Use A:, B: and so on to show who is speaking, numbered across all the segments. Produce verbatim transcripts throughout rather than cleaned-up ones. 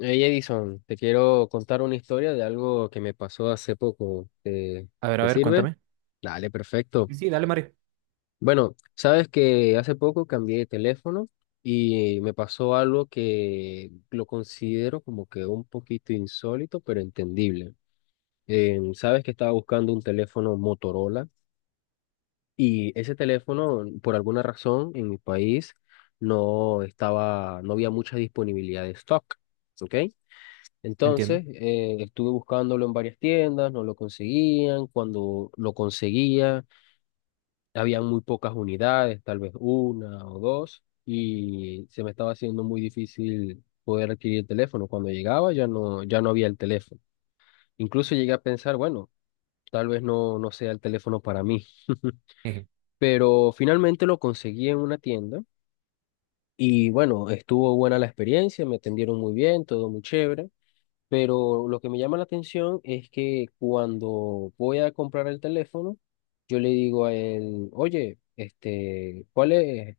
A: Hey Edison, te quiero contar una historia de algo que me pasó hace poco. ¿Te,
B: A ver, a
A: te
B: ver,
A: sirve?
B: cuéntame.
A: Dale, perfecto.
B: Sí, sí, dale, Mario.
A: Bueno, sabes que hace poco cambié de teléfono y me pasó algo que lo considero como que un poquito insólito, pero entendible. Eh, sabes que estaba buscando un teléfono Motorola y ese teléfono, por alguna razón, en mi país no estaba, no había mucha disponibilidad de stock, ¿ok?
B: Entiendo.
A: Entonces, eh, estuve buscándolo en varias tiendas, no lo conseguían. Cuando lo conseguía, habían muy pocas unidades, tal vez una o dos, y se me estaba haciendo muy difícil poder adquirir el teléfono. Cuando llegaba ya no, ya no había el teléfono. Incluso llegué a pensar, bueno, tal vez no, no sea el teléfono para mí.
B: Eje.
A: Pero finalmente lo conseguí en una tienda y bueno, estuvo buena la experiencia, me atendieron muy bien, todo muy chévere. Pero lo que me llama la atención es que cuando voy a comprar el teléfono, yo le digo a él, oye, este, ¿cuál es?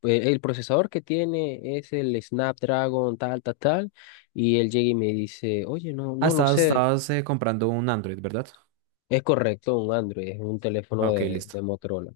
A: Pues, el procesador que tiene es el Snapdragon tal, tal, tal. Y él llega y me dice, oye, no,
B: Ah,
A: no lo
B: estabas,
A: sé.
B: estabas eh, comprando un Android, ¿verdad?
A: Es correcto, un Android, es un teléfono
B: Ok,
A: de,
B: listo.
A: de Motorola.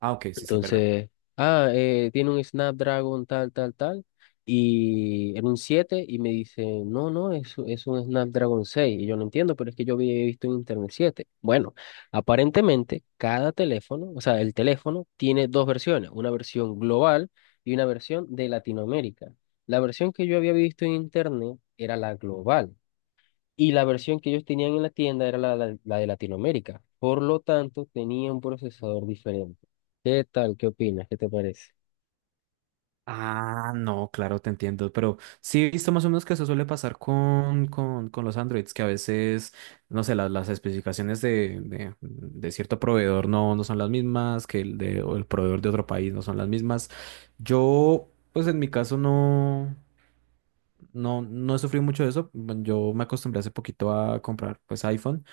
B: Ah, ok, sí, sí, verdad.
A: Entonces, ah, eh, tiene un Snapdragon tal, tal, tal, y era un siete y me dice, no, no, es, es un Snapdragon seis. Y yo no entiendo, pero es que yo había visto en Internet siete. Bueno, aparentemente cada teléfono, o sea, el teléfono tiene dos versiones, una versión global y una versión de Latinoamérica. La versión que yo había visto en Internet era la global. Y la versión que ellos tenían en la tienda era la, la- la de Latinoamérica. Por lo tanto, tenía un procesador diferente. ¿Qué tal? ¿Qué opinas? ¿Qué te parece?
B: Ah, no, claro, te entiendo, pero sí he visto más o menos que eso suele pasar con, con, con los Androids, que a veces, no sé, las, las especificaciones de, de, de cierto proveedor no, no son las mismas, que el de, o el proveedor de otro país no son las mismas. Yo, pues en mi caso no, no, no he sufrido mucho de eso. Bueno, yo me acostumbré hace poquito a comprar, pues, iPhone.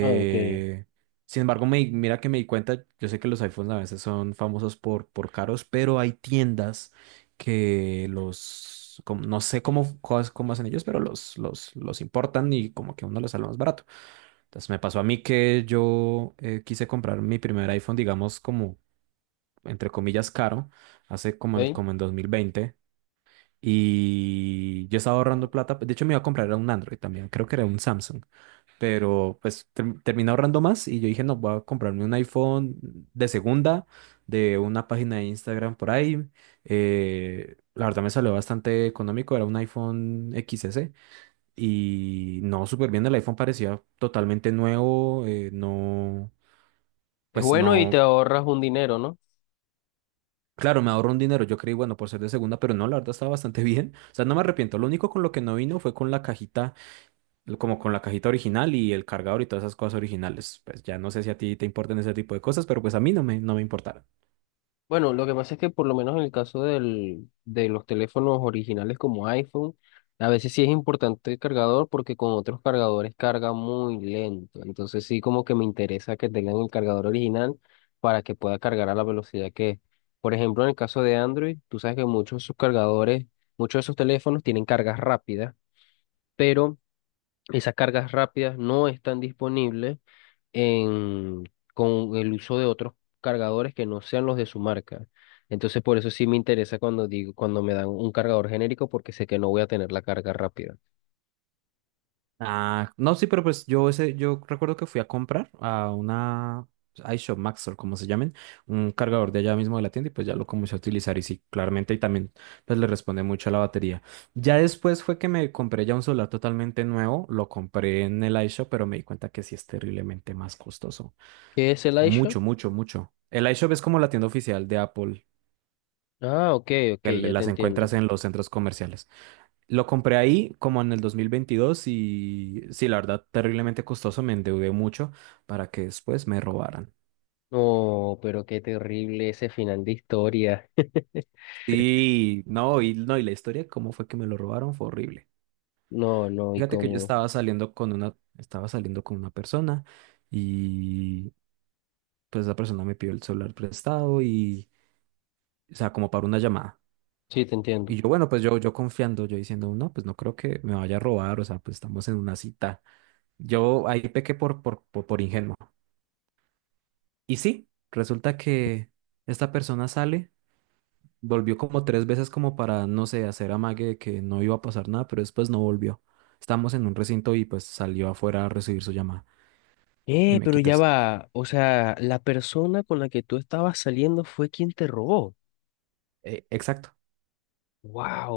A: Ah, ok.
B: Sin embargo, me, di- mira que me di cuenta, yo sé que los iPhones a veces son famosos por, por caros, pero hay tiendas que los, como no sé cómo, cos- cómo hacen ellos, pero los, los, los importan y como que a uno los sale más barato. Entonces me pasó a mí que yo eh, quise comprar mi primer iPhone, digamos, como entre comillas caro, hace como en,
A: Ok.
B: como en dos mil veinte. Y yo estaba ahorrando plata. De hecho, me iba a comprar era un Android también. Creo que era un Samsung. Pero pues ter- terminé ahorrando más y yo dije, no, voy a comprarme un iPhone de segunda, de una página de Instagram por ahí. Eh, la verdad me salió bastante económico, era un iPhone X S y no, súper bien, el iPhone parecía totalmente nuevo, eh, no,
A: Es
B: pues
A: bueno y te
B: no,
A: ahorras un dinero, ¿no?
B: claro, me ahorro un dinero, yo creí, bueno, por ser de segunda, pero no, la verdad estaba bastante bien. O sea, no me arrepiento, lo único con lo que no vino fue con la cajita como con la cajita original y el cargador y todas esas cosas originales. Pues ya no sé si a ti te importan ese tipo de cosas, pero pues a mí no me, no me importaron.
A: Bueno, lo que pasa es que por lo menos en el caso del, de los teléfonos originales como iPhone, a veces sí es importante el cargador porque con otros cargadores carga muy lento. Entonces sí como que me interesa que tengan el cargador original para que pueda cargar a la velocidad que es. Por ejemplo, en el caso de Android, tú sabes que muchos de sus cargadores, muchos de esos teléfonos tienen cargas rápidas, pero esas cargas rápidas no están disponibles en, con el uso de otros cargadores que no sean los de su marca. Entonces, por eso sí me interesa cuando digo, cuando me dan un cargador genérico, porque sé que no voy a tener la carga rápida.
B: Ah, no, sí, pero pues yo ese, yo recuerdo que fui a comprar a una pues, iShop Max o como se llamen, un cargador de allá mismo de la tienda y pues ya lo comencé a utilizar y sí, claramente y también pues le responde mucho a la batería. Ya después fue que me compré ya un celular totalmente nuevo, lo compré en el iShop, pero me di cuenta que sí es terriblemente más costoso.
A: ¿Qué es el iShop?
B: Mucho, mucho, mucho. El iShop es como la tienda oficial de Apple
A: Ah, ok, ok,
B: que le-
A: ya te
B: las encuentras
A: entiendo.
B: en los centros comerciales. Lo compré ahí como en el dos mil veintidós y sí, la verdad, terriblemente costoso, me endeudé mucho para que después me robaran.
A: No, pero qué terrible ese final de historia.
B: Y no, y no, Y la historia, cómo fue que me lo robaron, fue horrible.
A: No, no, y
B: Fíjate que yo
A: como...
B: estaba saliendo con una, estaba saliendo con una persona y pues esa persona me pidió el celular prestado y, o sea, como para una llamada.
A: Sí, te
B: Y
A: entiendo.
B: yo, bueno, pues yo, yo confiando, yo diciendo, no, pues no creo que me vaya a robar, o sea, pues estamos en una cita. Yo ahí pequé por, por, por, por ingenuo. Y sí, resulta que esta persona sale, volvió como tres veces como para, no sé, hacer amague de que no iba a pasar nada, pero después no volvió. Estábamos en un recinto y pues salió afuera a recibir su llamada y
A: Eh,
B: me
A: pero
B: quitó
A: ya
B: el cel.
A: va. O sea, la persona con la que tú estabas saliendo fue quien te robó.
B: Eh, exacto,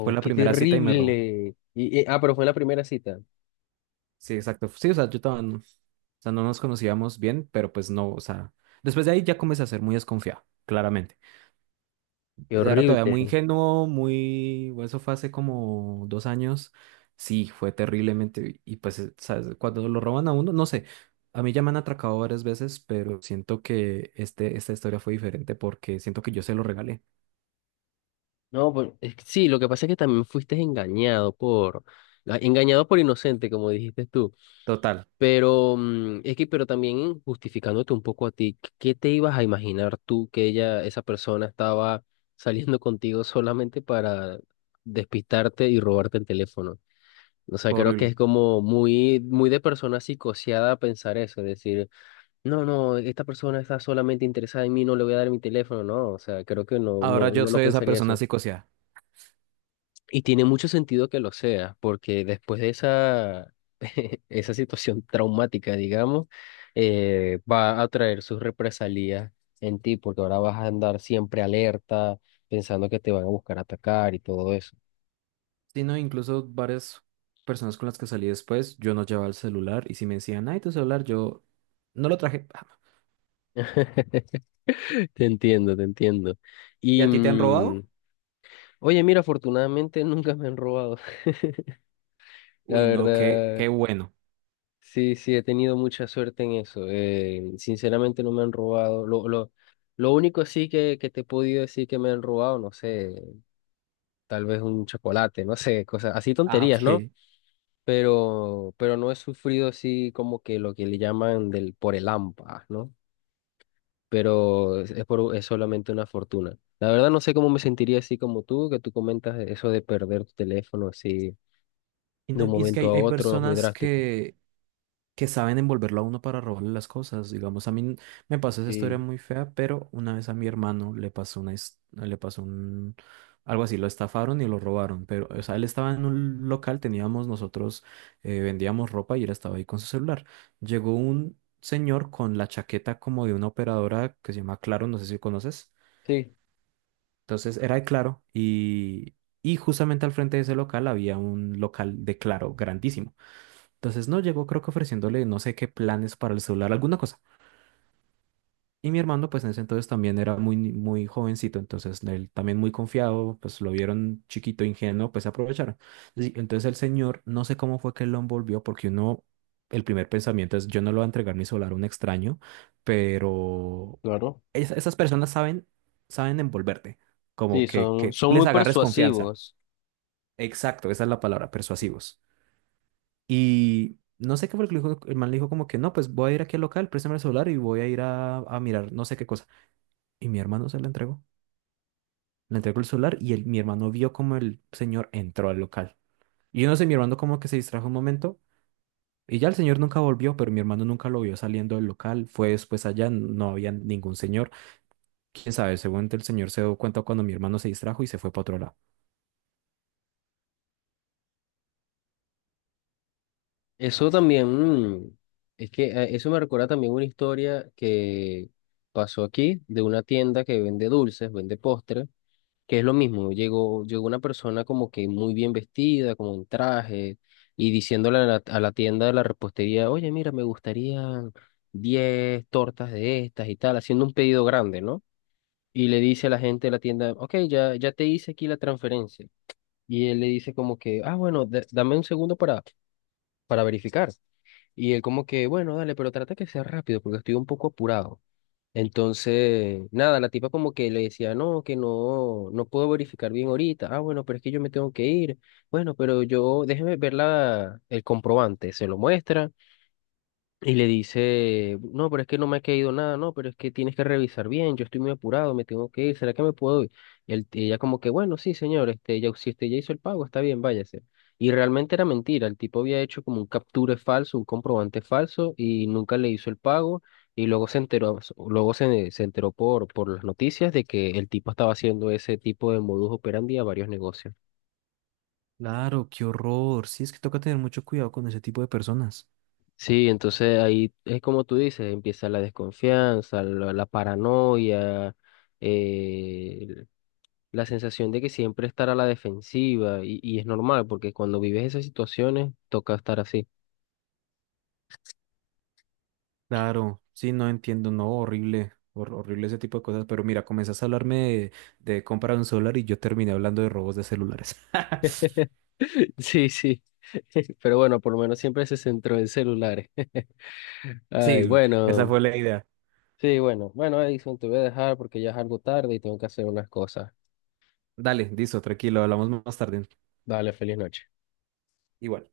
B: fue la
A: qué
B: primera cita y me robó.
A: terrible. Y, y- ah, pero fue en la primera cita.
B: Sí, exacto. Sí, o sea, yo estaba, o sea, no nos conocíamos bien, pero pues no, o sea, después de ahí ya comencé a ser muy desconfiado, claramente.
A: Qué
B: Era todavía
A: horrible.
B: muy ingenuo, muy... bueno, eso fue hace como dos años. Sí, fue terriblemente... Y pues, eh, ¿sabes? Cuando lo roban a uno, no sé. A mí ya me han atracado varias veces, pero siento que este, esta historia fue diferente porque siento que yo se lo regalé.
A: No, pues es que sí, lo que pasa es que también fuiste engañado por, ah, engañado por inocente, como dijiste tú.
B: Total,
A: Pero mm, es que, pero también justificándote un poco a ti, ¿qué te ibas a imaginar tú que ella, esa persona estaba saliendo contigo solamente para despistarte y robarte el teléfono? O sea,
B: fue
A: creo que
B: horrible.
A: es como muy, muy de persona psicoseada pensar eso, es decir, no, no, esta persona está solamente interesada en mí, no le voy a dar mi teléfono, no, o sea, creo que no, no,
B: Ahora yo
A: uno no
B: soy esa
A: pensaría
B: persona
A: eso.
B: psicoseada.
A: Y tiene mucho sentido que lo sea, porque después de esa, esa situación traumática, digamos, eh, va a traer sus represalias en ti, porque ahora vas a andar siempre alerta, pensando que te van a buscar atacar y todo eso.
B: Sí, no, incluso varias personas con las que salí después, yo no llevaba el celular y si me decían, ay, tu celular, yo no lo traje. Ah,
A: Te entiendo, te entiendo.
B: ¿y
A: Y,
B: a ti te han robado?
A: mm, Oye, mira, afortunadamente nunca me han robado, la
B: Uy, no, qué,
A: verdad.
B: qué bueno.
A: Sí, sí, he tenido mucha suerte en eso. Eh, sinceramente no me han robado. Lo, lo, lo único sí que, que te he podido decir que me han robado, no sé, tal vez un chocolate, no sé, cosas así
B: Ah,
A: tonterías, ¿no?
B: ok.
A: Pero, pero no he sufrido así como que lo que le llaman del por el hampa, ¿no? Pero es, es por, es solamente una fortuna. La verdad no sé cómo me sentiría así como tú, que tú comentas eso de perder tu teléfono así
B: Y,
A: de
B: no-
A: un
B: y es que
A: momento
B: hay,
A: a
B: hay
A: otro, es muy
B: personas
A: drástico.
B: que, que saben envolverlo a uno para robarle las cosas. Digamos, a mí n- me pasó esa historia
A: Sí,
B: muy fea, pero una vez a mi hermano le pasó una, his- le pasó un, algo así, lo estafaron y lo robaron. Pero, o sea, él estaba en un local, teníamos nosotros, eh, vendíamos ropa y él estaba ahí con su celular. Llegó un señor con la chaqueta como de una operadora que se llama Claro, no sé si conoces.
A: sí,
B: Entonces era de Claro y, y justamente al frente de ese local había un local de Claro grandísimo. Entonces no llegó, creo que ofreciéndole no sé qué planes para el celular, alguna cosa. Y mi hermano, pues en ese entonces también era muy, ni- muy jovencito, entonces él también muy confiado, pues lo vieron chiquito, ingenuo, pues aprovecharon. Sí, entonces el señor, no sé cómo fue que lo envolvió, porque uno, el primer pensamiento es, yo no lo voy a entregar mi celular a un extraño, pero
A: claro.
B: es- esas personas saben, saben envolverte,
A: Sí,
B: como que,
A: son,
B: que tú
A: son
B: les
A: muy
B: agarres confianza.
A: persuasivos.
B: Exacto, esa es la palabra, persuasivos. Y no sé qué fue lo que le dijo, el man le dijo como que no, pues voy a ir aquí al local, préstame el celular y voy a ir a, a mirar no sé qué cosa. Y mi hermano se la entregó. Le entregó el celular y el- mi hermano vio como el señor entró al local. Y yo no sé, mi hermano como que se distrajo un momento y ya el señor nunca volvió, pero mi hermano nunca lo vio saliendo del local. Fue después allá, no había ningún señor. Quién sabe, seguramente el señor se dio cuenta cuando mi hermano se distrajo y se fue para otro lado.
A: Eso también, mm, es que eh, eso me recuerda también una historia que pasó aquí de una tienda que vende dulces, vende postres, que es lo mismo. Llegó, llegó una persona como que muy bien vestida, como en traje, y diciéndole a la, a la tienda de la repostería, oye, mira, me gustarían diez tortas de estas y tal, haciendo un pedido grande, ¿no? Y le dice a la gente de la tienda, ok, ya, ya te hice aquí la transferencia. Y él le dice como que, ah, bueno, da- dame un segundo para, para verificar. Y él como que, bueno, dale, pero trata que sea rápido porque estoy un poco apurado. Entonces, nada, la tipa como que le decía, no, que no, no puedo verificar bien ahorita. Ah, bueno, pero es que yo me tengo que ir. Bueno, pero yo, déjeme ver la, el comprobante. Se lo muestra. Y le dice, no, pero es que no me ha caído nada, no, pero es que tienes que revisar bien, yo estoy muy apurado, me tengo que ir, ¿será que me puedo ir? Y el- y ella como que, bueno, sí, señor, este, ya, si usted ya hizo el pago, está bien, váyase. Y realmente era mentira, el tipo había hecho como un capture falso, un comprobante falso, y nunca le hizo el pago, y luego se enteró, luego se, se enteró por, por las noticias de que el tipo estaba haciendo ese tipo de modus operandi a varios negocios.
B: Claro, qué horror. Sí, es que toca tener mucho cuidado con ese tipo de personas.
A: Sí, entonces ahí es como tú dices, empieza la desconfianza, la, la paranoia, eh, la sensación de que siempre estar a la defensiva y, y es normal porque cuando vives esas situaciones toca estar así.
B: Claro, sí, no entiendo, no, horrible, hor- horrible ese tipo de cosas, pero mira, comenzaste a hablarme de, de comprar un solar y yo terminé hablando de robos de celulares.
A: Sí, sí, pero bueno, por lo menos siempre se centró en celulares. Ay,
B: Sí, esa
A: bueno,
B: fue la idea.
A: sí, bueno, bueno, Edison, te voy a dejar porque ya es algo tarde y tengo que hacer unas cosas.
B: Dale, listo, tranquilo, hablamos más tarde.
A: Dale, feliz noche.
B: Igual.